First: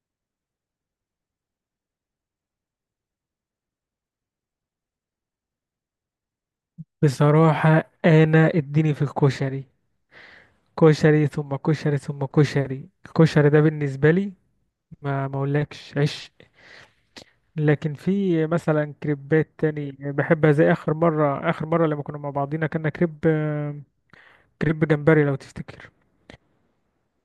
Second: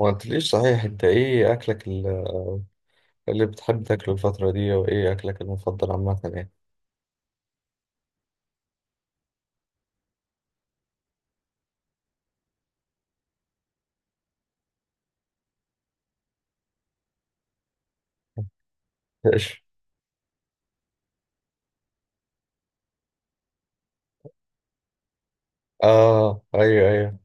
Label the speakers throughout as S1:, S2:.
S1: ما قلتليش صحيح، انت ايه اكلك اللي بتحب تاكله الفترة دي، وايه اكلك المفضل عامة يعني؟
S2: بصراحة، أنا اديني في الكشري. كشري ثم كشري ثم كشري، الكشري ده بالنسبة لي ما أقولكش عشق، لكن في مثلا كريبات
S1: ايش؟
S2: تاني بحبها. زي آخر مرة لما كنا مع بعضينا كنا كريب جمبري، لو تفتكر.
S1: اه ايوه ايوه.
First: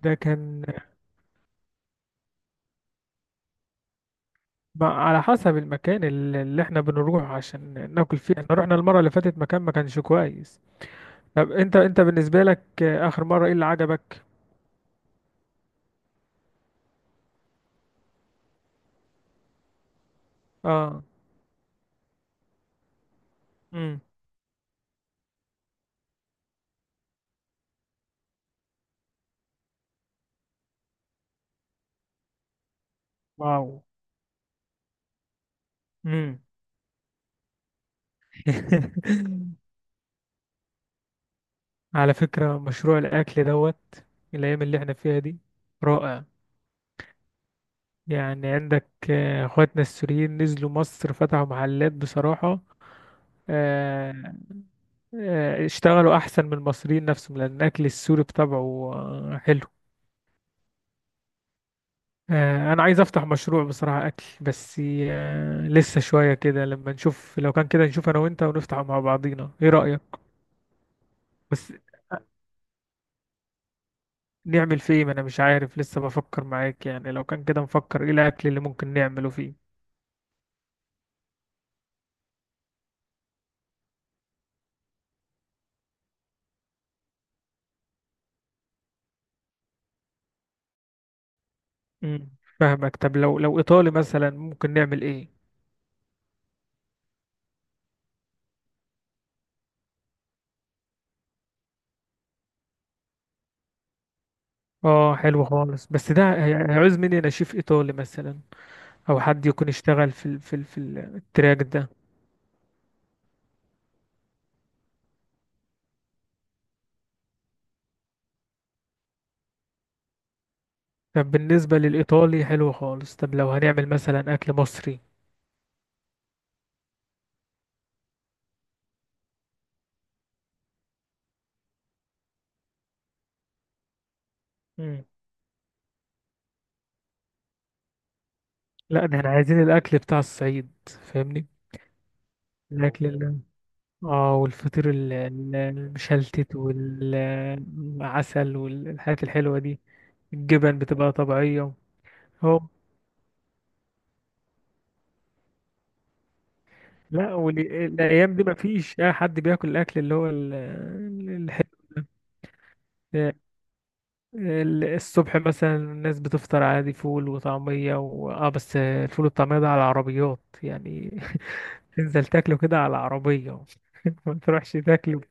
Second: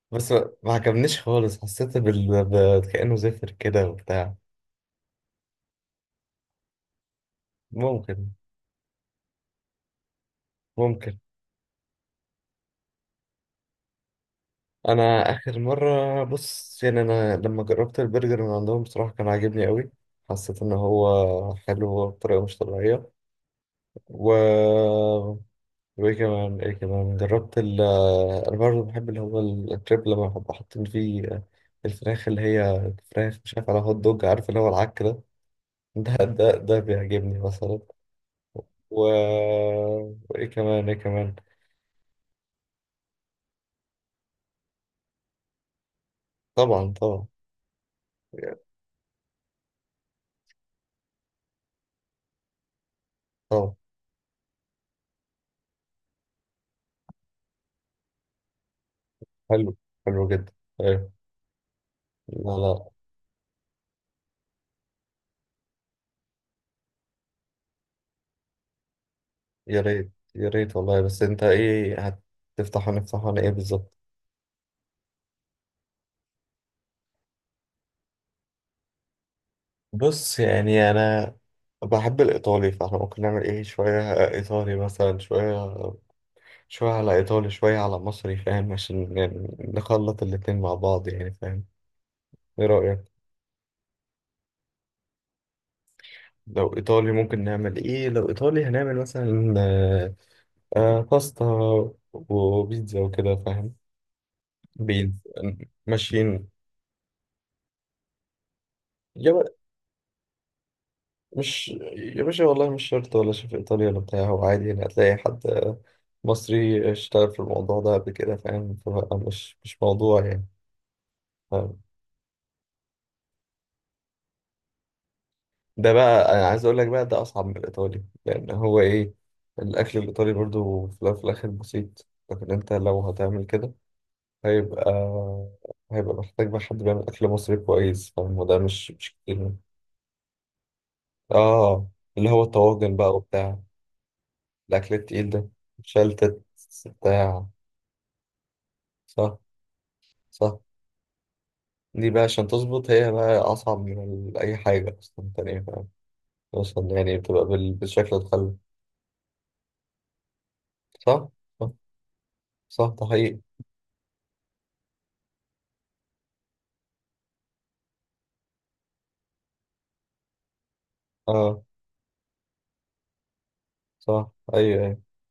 S2: ده
S1: بس ما
S2: كان
S1: ما عجبنيش خالص، حسيت كأنه زفر كده وبتاع.
S2: على حسب المكان اللي احنا بنروح عشان ناكل
S1: ممكن.
S2: فيه. احنا رحنا المرة اللي فاتت مكان ما كانش كويس.
S1: ممكن.
S2: طب انت بالنسبة لك آخر مرة ايه اللي عجبك؟
S1: انا اخر مرة، بص يعني، انا لما جربت البرجر من عندهم بصراحة كان عاجبني قوي. حسيت ان
S2: اه.
S1: هو حلو بطريقة مش طبيعية.
S2: امم.
S1: و وايه كمان جربت انا برضه بحب اللي هو الكريب، لما بحب حاطين فيه الفراخ اللي هي فراخ، مش
S2: واو.
S1: عارف، على هوت دوج، عارف اللي هو العك ده. ده
S2: امم.
S1: ده, ده بيعجبني مثلا. و... وايه كمان.
S2: على فكرة، مشروع الأكل دوت الأيام اللي احنا فيها دي رائع.
S1: طبعا طبعا.
S2: يعني عندك، اخواتنا السوريين نزلوا مصر فتحوا محلات بصراحة،
S1: طبعا.
S2: آه، اشتغلوا أحسن من المصريين نفسهم، لأن الأكل السوري بطبعه حلو.
S1: حلو. حلو جدا. ايوه. لا
S2: أنا
S1: لا.
S2: عايز أفتح مشروع بصراحة أكل. بس لسه شوية كده لما نشوف، لو كان كده نشوف أنا وأنت ونفتح مع بعضينا، إيه
S1: يا
S2: رأيك؟
S1: ريت يا ريت والله، بس انت
S2: بس
S1: ايه، هتفتح ونفتح ولا ايه بالظبط؟
S2: نعمل فيه إيه؟ ما انا مش عارف لسه، بفكر معاك يعني، لو كان كده نفكر ايه الاكل اللي ممكن نعمله فيه.
S1: بص يعني انا بحب الايطالي، فاحنا ممكن نعمل ايه، شويه ايطالي مثلا، شويه شوية على إيطالي، شوية على مصري، فاهم؟ عشان يعني نخلط الاتنين مع بعض يعني، فاهم؟
S2: امم.
S1: إيه
S2: فاهمك.
S1: رأيك؟
S2: طب لو ايطالي مثلا ممكن نعمل ايه؟
S1: لو إيطالي ممكن نعمل إيه؟ لو إيطالي هنعمل مثلا باستا وبيتزا وكده، فاهم؟
S2: اه، حلو
S1: بيتزا.
S2: خالص، بس ده
S1: ماشيين.
S2: هيعوز مني انا شيف ايطالي مثلا، او
S1: يا ب...
S2: حد يكون اشتغل التراك
S1: مش
S2: ده.
S1: يا باشا والله مش شرط، ولا شيف إيطالي ولا بتاع، هو عادي يعني، هتلاقي حد مصري اشتغل في الموضوع ده قبل كده، فاهم؟ فبقى مش موضوع يعني.
S2: طب بالنسبة للايطالي حلو خالص، طب لو هنعمل مثلا اكل مصري.
S1: ده بقى انا عايز اقول لك، بقى ده اصعب من الايطالي، لان هو ايه، الاكل الايطالي برضو في الأول وفي الاخر بسيط، لكن انت لو هتعمل كده هيبقى
S2: امم.
S1: هيبقى محتاج بقى حد بيعمل اكل مصري كويس، فاهم؟ وده مش
S2: لا،
S1: مش
S2: ده احنا
S1: كتير يعني.
S2: عايزين الاكل بتاع الصعيد، فاهمني؟
S1: اه، اللي هو الطواجن بقى
S2: الاكل،
S1: وبتاع.
S2: اه والفطير
S1: الاكل التقيل ده. شلتت.
S2: المشلتت
S1: بتاع.
S2: والعسل والحاجات
S1: صح.
S2: الحلوة دي.
S1: صح.
S2: الجبن بتبقى طبيعية.
S1: دي بقى عشان
S2: هو.
S1: تظبط، هي بقى اصعب من اي حاجه اصلا تانية، فاهم؟ اصلا يعني
S2: لا،
S1: بتبقى بالشكل
S2: والأيام دي
S1: الخل.
S2: مفيش أي حد بياكل الأكل اللي هو
S1: صح.
S2: الحلو
S1: صح. صح، ده
S2: ده.
S1: حقيقي.
S2: الصبح مثلا الناس بتفطر عادي، فول وطعمية، و... اه بس الفول والطعمية ده على العربيات يعني.
S1: اه.
S2: تنزل تاكله كده على العربية،
S1: صح
S2: ما تروحش
S1: ايوه ايوه.
S2: تاكله.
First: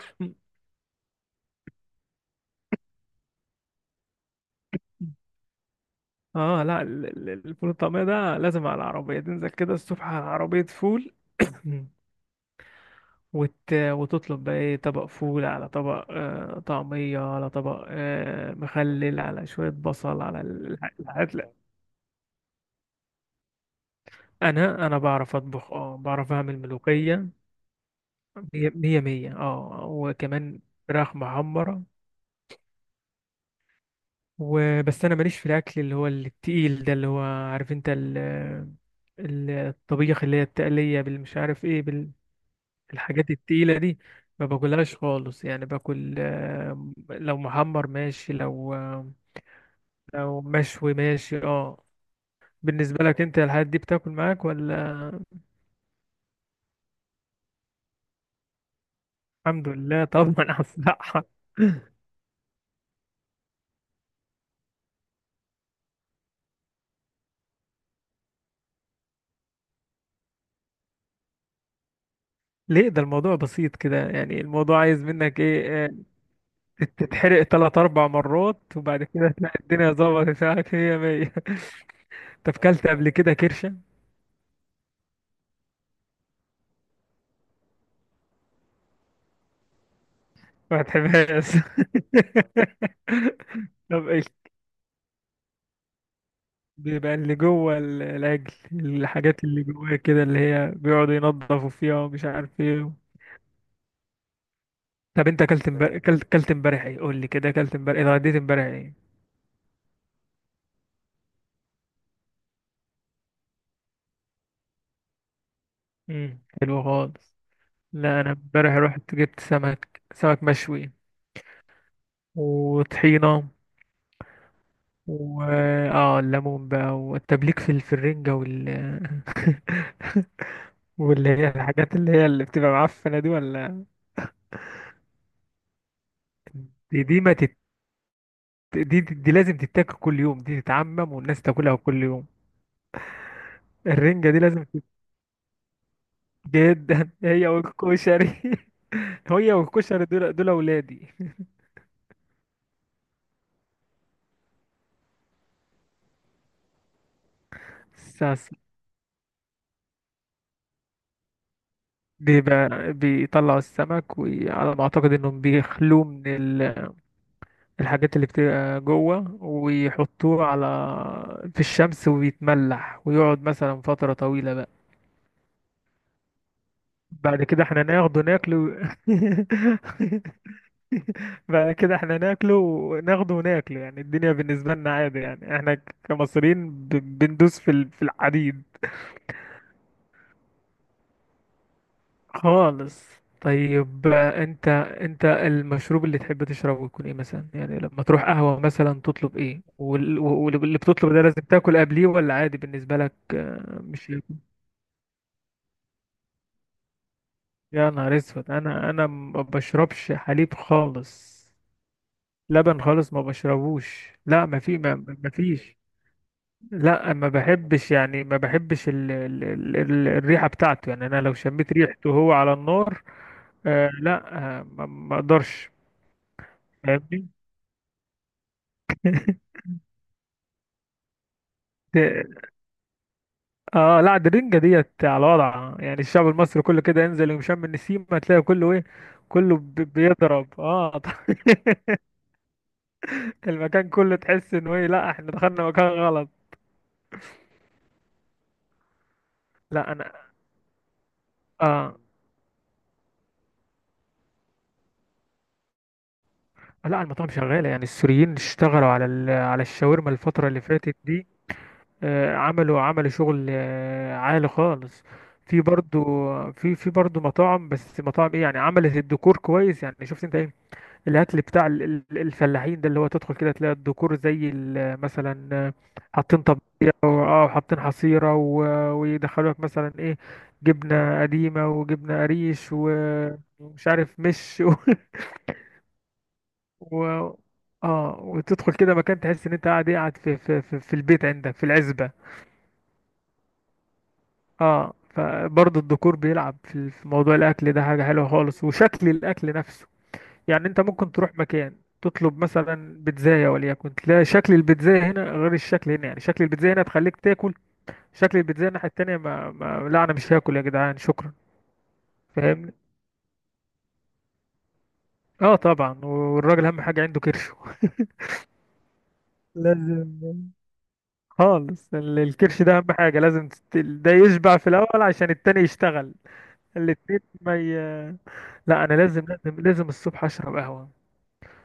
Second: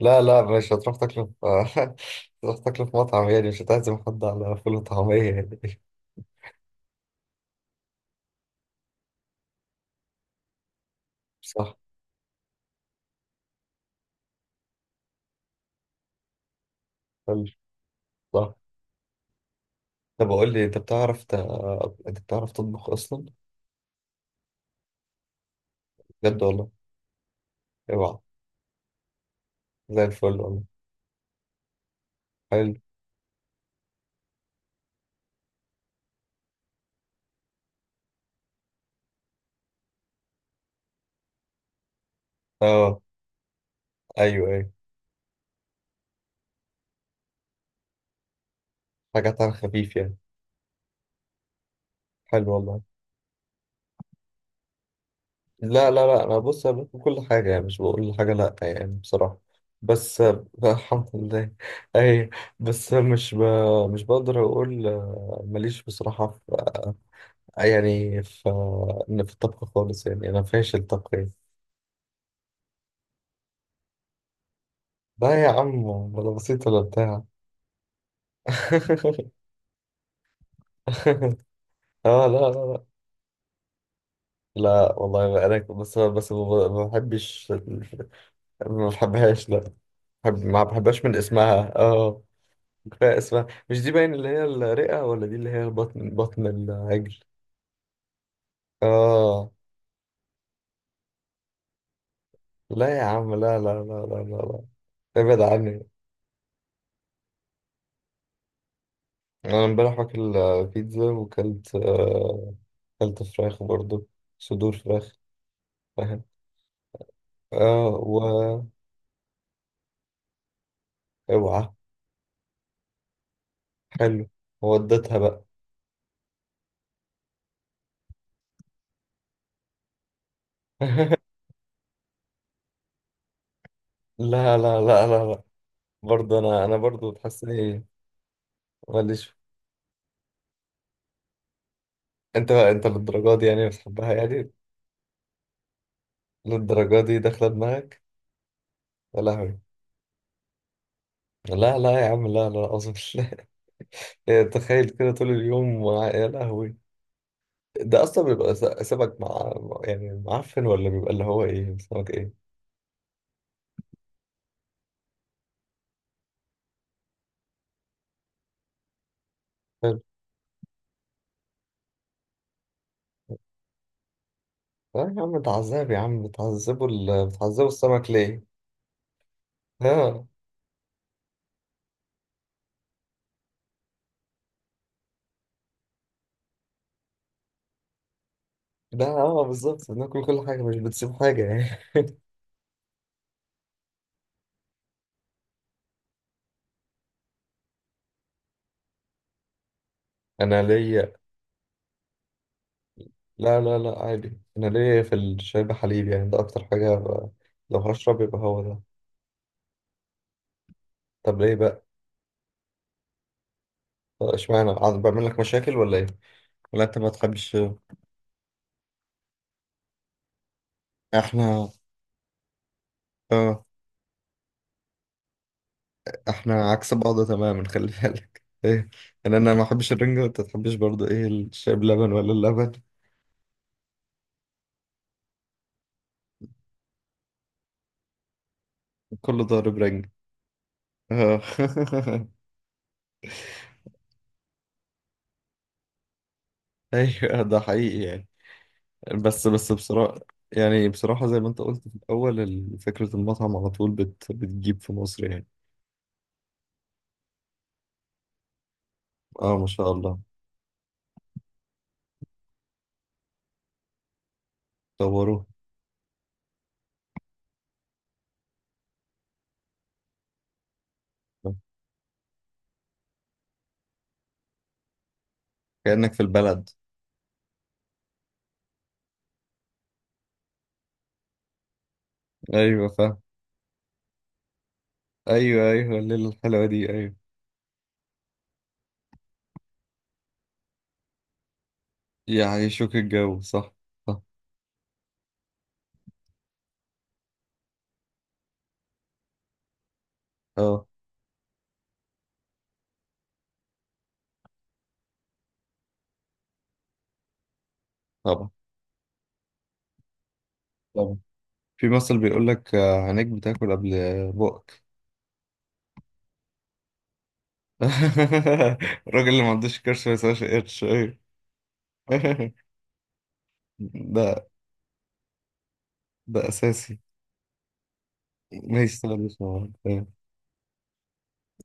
S1: لا لا، مش هتروح تاكله في تروح تاكله في مطعم يعني، مش هتعزم حد على فول وطعمية يعني.
S2: اه، لا، الفول الطعمية ده لازم على العربية، تنزل كده الصبح على عربية فول.
S1: صح.
S2: وتطلب بقى ايه، طبق فول، على طبق طعمية،
S1: حلو.
S2: على طبق
S1: صح.
S2: مخلل، على شوية بصل،
S1: طب
S2: على
S1: اقول لي، انت
S2: الحاجات. لا.
S1: انت بتعرف تطبخ اصلا؟
S2: انا بعرف اطبخ، اه بعرف
S1: بجد
S2: اعمل
S1: والله.
S2: ملوخية،
S1: اوعى.
S2: مية مية مية،
S1: زي الفل
S2: وكمان
S1: والله.
S2: فراخ محمرة.
S1: حلو.
S2: وبس، انا ماليش في الاكل اللي هو التقيل ده، اللي هو عارف انت الطبيخ اللي هي التقلية بالمش عارف ايه،
S1: اه
S2: الحاجات التقيلة دي، ما
S1: ايوه ايوه.
S2: باكلهاش خالص يعني. باكل، لو محمر ماشي،
S1: حاجات على خفيف يعني.
S2: لو مشوي ماشي. اه.
S1: حلو والله.
S2: بالنسبة لك انت الحاجات دي بتاكل معاك ولا؟
S1: لا لا لا، انا بص، انا باكل كل حاجه يعني، مش بقول حاجه لا، يعني بصراحه.
S2: الحمد لله
S1: بس
S2: طبعا على
S1: الحمد
S2: الصحة.
S1: لله. اي. بس مش ب... مش بقدر اقول ماليش بصراحه في آه، يعني ف إن في الطبخ خالص يعني، أنا فاشل طبخ يعني.
S2: ليه؟ ده الموضوع بسيط كده يعني، الموضوع عايز منك
S1: لا يا عم،
S2: ايه،
S1: ولا بسيط ولا بتاع.
S2: تتحرق تلات اربع مرات، وبعد كده تلاقي الدنيا ظبطت معاك هي مية.
S1: اه لا
S2: طب
S1: لا لا.
S2: كلت قبل كده كرشة؟
S1: لا والله انا بس ما بحبش ما بحبهاش، لا. بحب، ما
S2: ما
S1: بحبهاش من
S2: تحبهاش.
S1: اسمها، اه. كفايه اسمها، مش دي
S2: طب
S1: باين
S2: إيه؟
S1: اللي هي الرئه، ولا دي اللي هي بطن، بطن
S2: بيبقى
S1: العجل.
S2: اللي جوه العجل، الحاجات
S1: اه
S2: اللي جواه كده، اللي هي بيقعدوا ينضفوا فيها ومش عارف ايه.
S1: لا يا عم، لا.
S2: طب
S1: ابعد
S2: انت اكلت
S1: عني.
S2: امبارح، اكلت امبارح ايه، قول لي كده، اكلت امبارح ايه، اتغديت امبارح ايه؟
S1: انا امبارح واكل بيتزا، وكلت أكلت فراخ برضو، صدور فراخ، فاهم؟
S2: امم، حلو خالص.
S1: اه.
S2: لا انا
S1: و
S2: امبارح رحت جبت سمك مشوي،
S1: اوعى.
S2: وطحينه،
S1: حلو. وديتها
S2: و
S1: بقى.
S2: اه الليمون بقى، والتبليك في الرنجه واللي هي الحاجات اللي هي اللي بتبقى معفنه دي ولا؟
S1: لا لا لا لا لا. برضه انا، انا
S2: دي
S1: برضه
S2: دي ما
S1: بتحس
S2: تت...
S1: اني
S2: دي, دي, دي
S1: ماليش.
S2: لازم تتاكل كل يوم، دي تتعمم والناس تاكلها كل يوم.
S1: انت بقى، انت للدرجه دي يعني بتحبها
S2: الرنجة دي
S1: يعني؟
S2: لازم
S1: للدرجه
S2: جدا.
S1: دي
S2: هي
S1: داخله دماغك؟
S2: والكشري،
S1: يا
S2: هي
S1: لهوي.
S2: والكشري دول أولادي.
S1: لا لا يا عم، لا لا اظن. لا تخيل كده طول اليوم مع-، يا لهوي. ده اصلا
S2: الساس.
S1: بيبقى سمك مع، يعني معفن، ولا بيبقى اللي هو ايه، سمك
S2: دي
S1: ايه؟
S2: بقى بيطلعوا السمك، وعلى ما أعتقد إنهم بيخلوه من الحاجات اللي بتبقى جوه،
S1: حلو.
S2: ويحطوه على، في الشمس، ويتملح ويقعد مثلا فترة طويلة بقى.
S1: لا يا عم، تعذب يا عم،
S2: بعد كده
S1: بتعذبوا
S2: احنا
S1: السمك
S2: ناخده
S1: ليه؟
S2: ناكله،
S1: اه.
S2: بعد كده احنا ناكله وناخده وناكله. يعني الدنيا بالنسبة لنا عادي، يعني احنا كمصريين بندوس في الحديد.
S1: ده اه بالظبط، بناكل كل حاجة، مش بتسيب حاجة يعني.
S2: خالص. طيب انت المشروب اللي تحب تشربه يكون ايه مثلا؟ يعني لما تروح قهوة مثلا تطلب ايه،
S1: أنا
S2: واللي
S1: ليا،
S2: بتطلب ده لازم تاكل قبليه ولا عادي بالنسبة لك؟
S1: لا لا لا
S2: مش.
S1: عادي، أنا ليا في الشاي بحليب، يعني ده أكتر حاجة لو
S2: يا نهار
S1: هشرب يبقى
S2: اسود،
S1: هو ده.
S2: انا ما بشربش حليب
S1: طب
S2: خالص.
S1: ليه بقى؟
S2: لبن خالص ما بشربوش. لا، ما
S1: اشمعنى،
S2: في
S1: عاد
S2: ما.
S1: بعمل
S2: ما
S1: لك مشاكل
S2: فيش.
S1: ولا إيه؟ ولا أنت ما
S2: لا، ما
S1: تحبش؟
S2: بحبش يعني، ما بحبش ال الريحة بتاعته. يعني انا لو
S1: إحنا.
S2: شميت ريحته وهو على النار،
S1: اه.
S2: آه لا، ما اقدرش.
S1: إحنا عكس بعض
S2: فاهمني.
S1: تماما، خلي بالك. إيه، أنا، أنا ما أحبش الرنجة، وأنت ما تحبش برضه إيه، الشاي بلبن ولا
S2: ده-
S1: اللبن؟
S2: اه، لا، ده الرنجة ديت على وضع، يعني الشعب المصري كله كده، انزل ومشم النسيم هتلاقي كله ايه،
S1: كله
S2: كله
S1: ضارب رنجة.
S2: بيضرب، اه.
S1: اه.
S2: المكان كله تحس انه ايه، لا، احنا دخلنا مكان غلط.
S1: أيوه ده حقيقي يعني. بس
S2: لا انا.
S1: بصراحة، يعني بصراحة زي ما انت قلت في
S2: اه،
S1: الأول فكرة المطعم على طول بتجيب في مصر يعني.
S2: لا، المطاعم شغالة. يعني السوريين اشتغلوا
S1: اه،
S2: على
S1: ما شاء
S2: الشاورما
S1: الله.
S2: الفترة اللي فاتت دي. عملوا شغل عالي خالص.
S1: طوروه.
S2: في برضو في برضو مطاعم، بس مطاعم ايه، يعني عملت الديكور كويس. يعني شفت انت الاكل بتاع الفلاحين ده، اللي هو تدخل كده تلاقي الديكور، زي مثلا،
S1: كأنك في
S2: حاطين
S1: البلد.
S2: طبيخ، او حاطين حصيره، ويدخلوا لك مثلا ايه، جبنه قديمه وجبنه قريش،
S1: أيوة فاهم.
S2: ومش عارف مش و...
S1: أيوة أيوة، الليلة الحلوة دي،
S2: و...
S1: أيوة.
S2: اه، وتدخل كده مكان، تحس ان انت قاعد إيه، قاعد في البيت عندك في العزبه.
S1: يعيشوك الجو. صح. صح.
S2: اه، فبرضه الديكور بيلعب في موضوع الاكل ده، حاجه حلوه خالص، وشكل الاكل نفسه. يعني انت
S1: اه.
S2: ممكن تروح مكان تطلب مثلا بيتزاية وليكن، تلاقي شكل البيتزاية هنا غير الشكل هنا. يعني شكل البيتزاية هنا تخليك تاكل، شكل
S1: طبعا.
S2: البيتزاية الناحية التانية ما لا انا مش هاكل يا جدعان،
S1: طبعا.
S2: شكرا.
S1: في مثل بيقول
S2: فاهمني.
S1: لك عينيك بتاكل قبل بقك.
S2: اه طبعا، والراجل اهم حاجة عنده كرشه
S1: الراجل اللي ما عندوش
S2: لازم.
S1: كرش ما يسواش قرش. أيوة.
S2: خالص، الكرش ده اهم حاجة، لازم ده
S1: ده،
S2: يشبع في الاول عشان التاني يشتغل.
S1: ده أساسي.
S2: الاتنين ما لا، انا
S1: ماشي طبعا،
S2: لازم
S1: مش.
S2: لازم لازم الصبح اشرب قهوة،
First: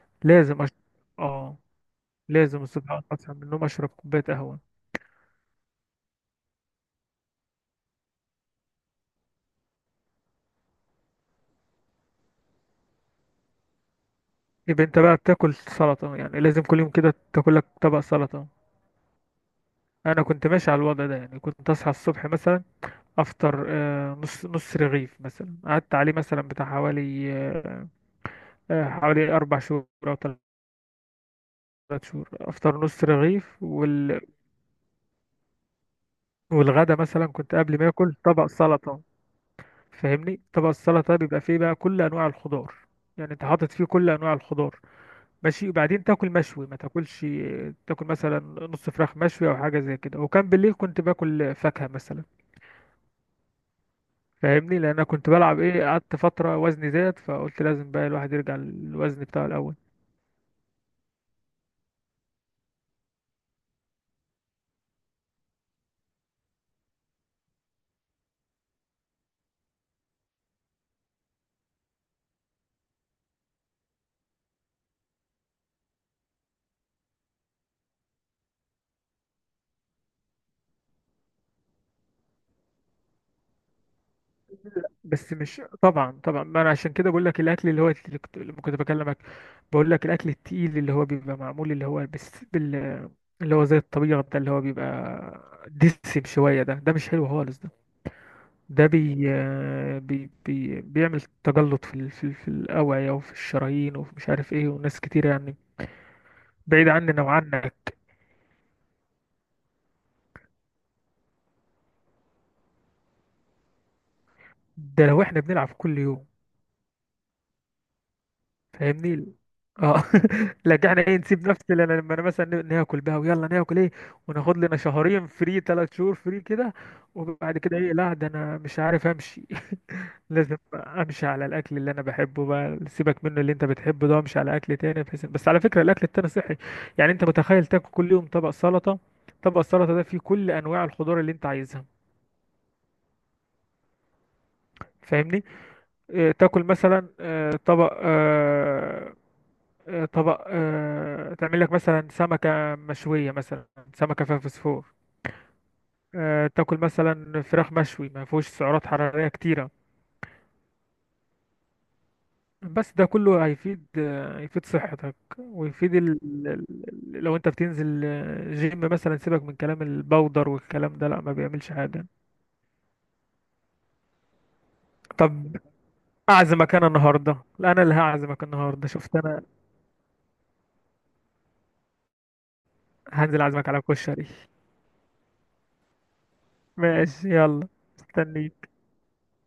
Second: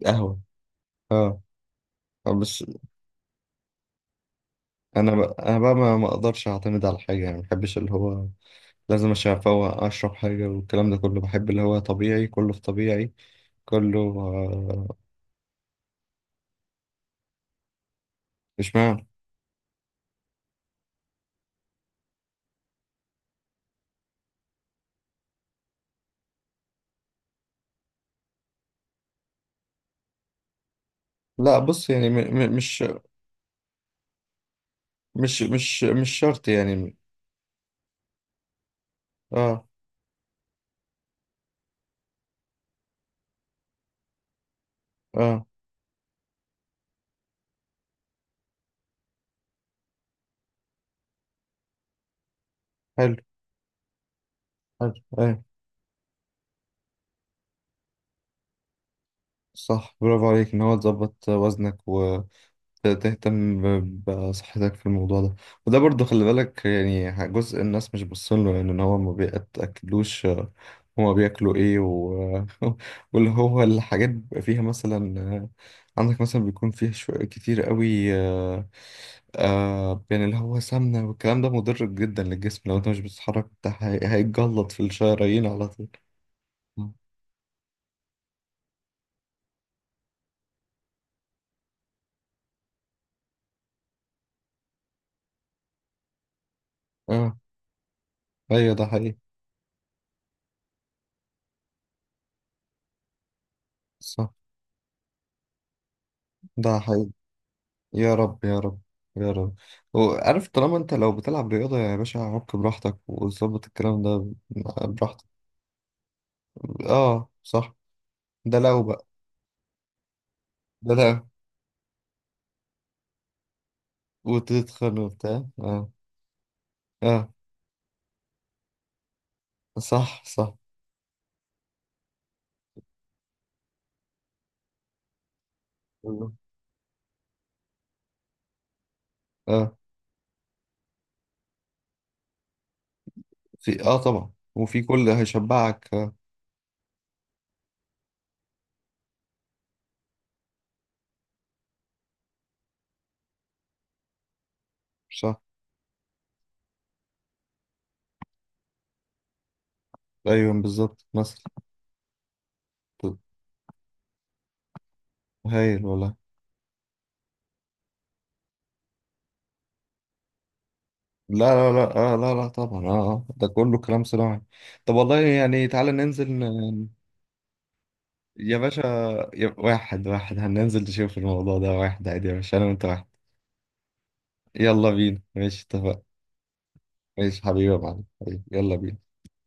S1: قهوة.
S2: لازم أشرب.
S1: اه.
S2: اه. لازم
S1: مش.
S2: الصبح اصحى من النوم اشرب كوباية قهوة.
S1: انا بقى ما اقدرش اعتمد على حاجه يعني، ما بحبش اللي هو لازم عشان افوق اشرب حاجه، والكلام ده كله. بحب اللي هو طبيعي، كله في طبيعي، كله
S2: يبقى انت بقى بتاكل سلطة يعني، لازم كل يوم كده تاكلك طبق سلطة.
S1: مش معنى.
S2: انا كنت ماشي على الوضع ده، يعني كنت اصحى الصبح مثلا، افطر نص رغيف مثلا، قعدت عليه مثلا بتاع حوالي، حوالي 4 شهور او ثلاث
S1: لا بص يعني، م...
S2: شهور
S1: م...
S2: افطر
S1: مش
S2: نص رغيف
S1: مش شرط
S2: والغدا
S1: يعني.
S2: مثلا كنت قبل ما اكل طبق سلطة.
S1: اه.
S2: فاهمني، طبق السلطة بيبقى فيه بقى كل انواع الخضار. يعني انت حاطط فيه كل انواع الخضار،
S1: اه.
S2: ماشي، وبعدين تاكل مشوي، ما تاكلش، تاكل مثلا نص فراخ مشوي او حاجه زي كده. وكان بالليل كنت باكل فاكهه مثلا.
S1: حلو.
S2: فاهمني، لان
S1: حلو
S2: انا كنت
S1: ايه.
S2: بلعب ايه، قعدت فتره وزني زاد، فقلت لازم بقى الواحد يرجع للوزن بتاعه الاول.
S1: صح، برافو عليك ان هو تظبط وزنك، تهتم بصحتك في الموضوع ده. وده برضو خلي بالك يعني، جزء الناس مش باصين له يعني، ان هو ما بيتاكلوش هما بياكلوا ايه و... واللي هو الحاجات بيبقى فيها مثلا عندك مثلا بيكون فيها شوية كتير قوي، يعني اللي هو سمنة، والكلام ده مضر جدا للجسم، لو انت مش بتتحرك انت هيتجلط في
S2: بس
S1: الشرايين
S2: مش،
S1: على طول.
S2: طبعا طبعا، ما انا
S1: مم.
S2: عشان كده بقول لك الاكل اللي هو اللي كنت لما كنت بكلمك، بقول لك الاكل التقيل اللي هو بيبقى معمول، اللي هو بس اللي هو زي الطبيعه ده، اللي هو بيبقى دسم شويه ده، ده مش حلو
S1: اه
S2: خالص ده.
S1: ايوه، ده
S2: ده
S1: حقيقي.
S2: بي آه، بي بي بيعمل تجلط في الأوعية، وفي الشرايين، وفي مش
S1: صح،
S2: عارف ايه، وناس كتير يعني،
S1: ده
S2: بعيد
S1: حقيقي.
S2: عننا وعنك.
S1: يا رب يا رب. يا رب. وعارف، طالما انت لو بتلعب رياضة يا باشا، عك براحتك وظبط الكلام ده.
S2: ده لو
S1: براحتك.
S2: احنا بنلعب كل يوم.
S1: اه صح. ده لو بقى.
S2: فاهمني. اه لكن
S1: ده
S2: احنا ايه،
S1: لو
S2: نسيب نفس لنا، لما انا مثلا ناكل بقى، ويلا ناكل ايه، وناخد لنا
S1: وتتخن
S2: شهرين
S1: وبتاع،
S2: فري،
S1: اه.
S2: ثلاث شهور فري كده،
S1: اه.
S2: وبعد كده ايه؟ لا، ده انا مش عارف امشي.
S1: صح صح.
S2: لازم امشي على الاكل اللي انا بحبه بقى، سيبك منه اللي انت بتحبه ده، امشي على اكل تاني، بحيث، بس على فكره الاكل التاني صحي. يعني انت متخيل تاكل كل يوم طبق سلطه، طبق
S1: اه.
S2: السلطه ده فيه كل انواع الخضار اللي انت عايزها.
S1: في اه طبعا، وفي كل
S2: فاهمني،
S1: هيشبعك آه.
S2: اه تاكل مثلا طبق طبق تعمل لك مثلا سمكه مشويه مثلا، سمكه فيها فوسفور.
S1: صح.
S2: اه، تاكل مثلا فراخ مشوي ما فيهوش سعرات حراريه كتيره.
S1: ايوه بالظبط مثلا.
S2: بس ده
S1: طب.
S2: كله هيفيد، هيفيد صحتك،
S1: هايل
S2: ويفيد
S1: والله.
S2: لو انت بتنزل جيم مثلا، سيبك من كلام البودر والكلام ده، لا، ما
S1: لا لا
S2: بيعملش
S1: لا
S2: حاجة.
S1: آه لا لا طبعا اه آه. ده كله كلام صناعي. طب والله
S2: طب
S1: يعني تعالى ننزل.
S2: اعزمك انا النهاردة، لا انا اللي هعزمك
S1: يا باشا،
S2: النهاردة، شفت انا،
S1: يا واحد واحد، هننزل نشوف الموضوع ده واحد عادي، يا باشا، انا وانت واحد.
S2: هنزل اعزمك على كشري.
S1: يلا بينا، ماشي، اتفقنا.
S2: ماشي
S1: ماشي حبيبي
S2: يلا.
S1: يا معلم، حبيبي
S2: مستني.
S1: يلا بينا.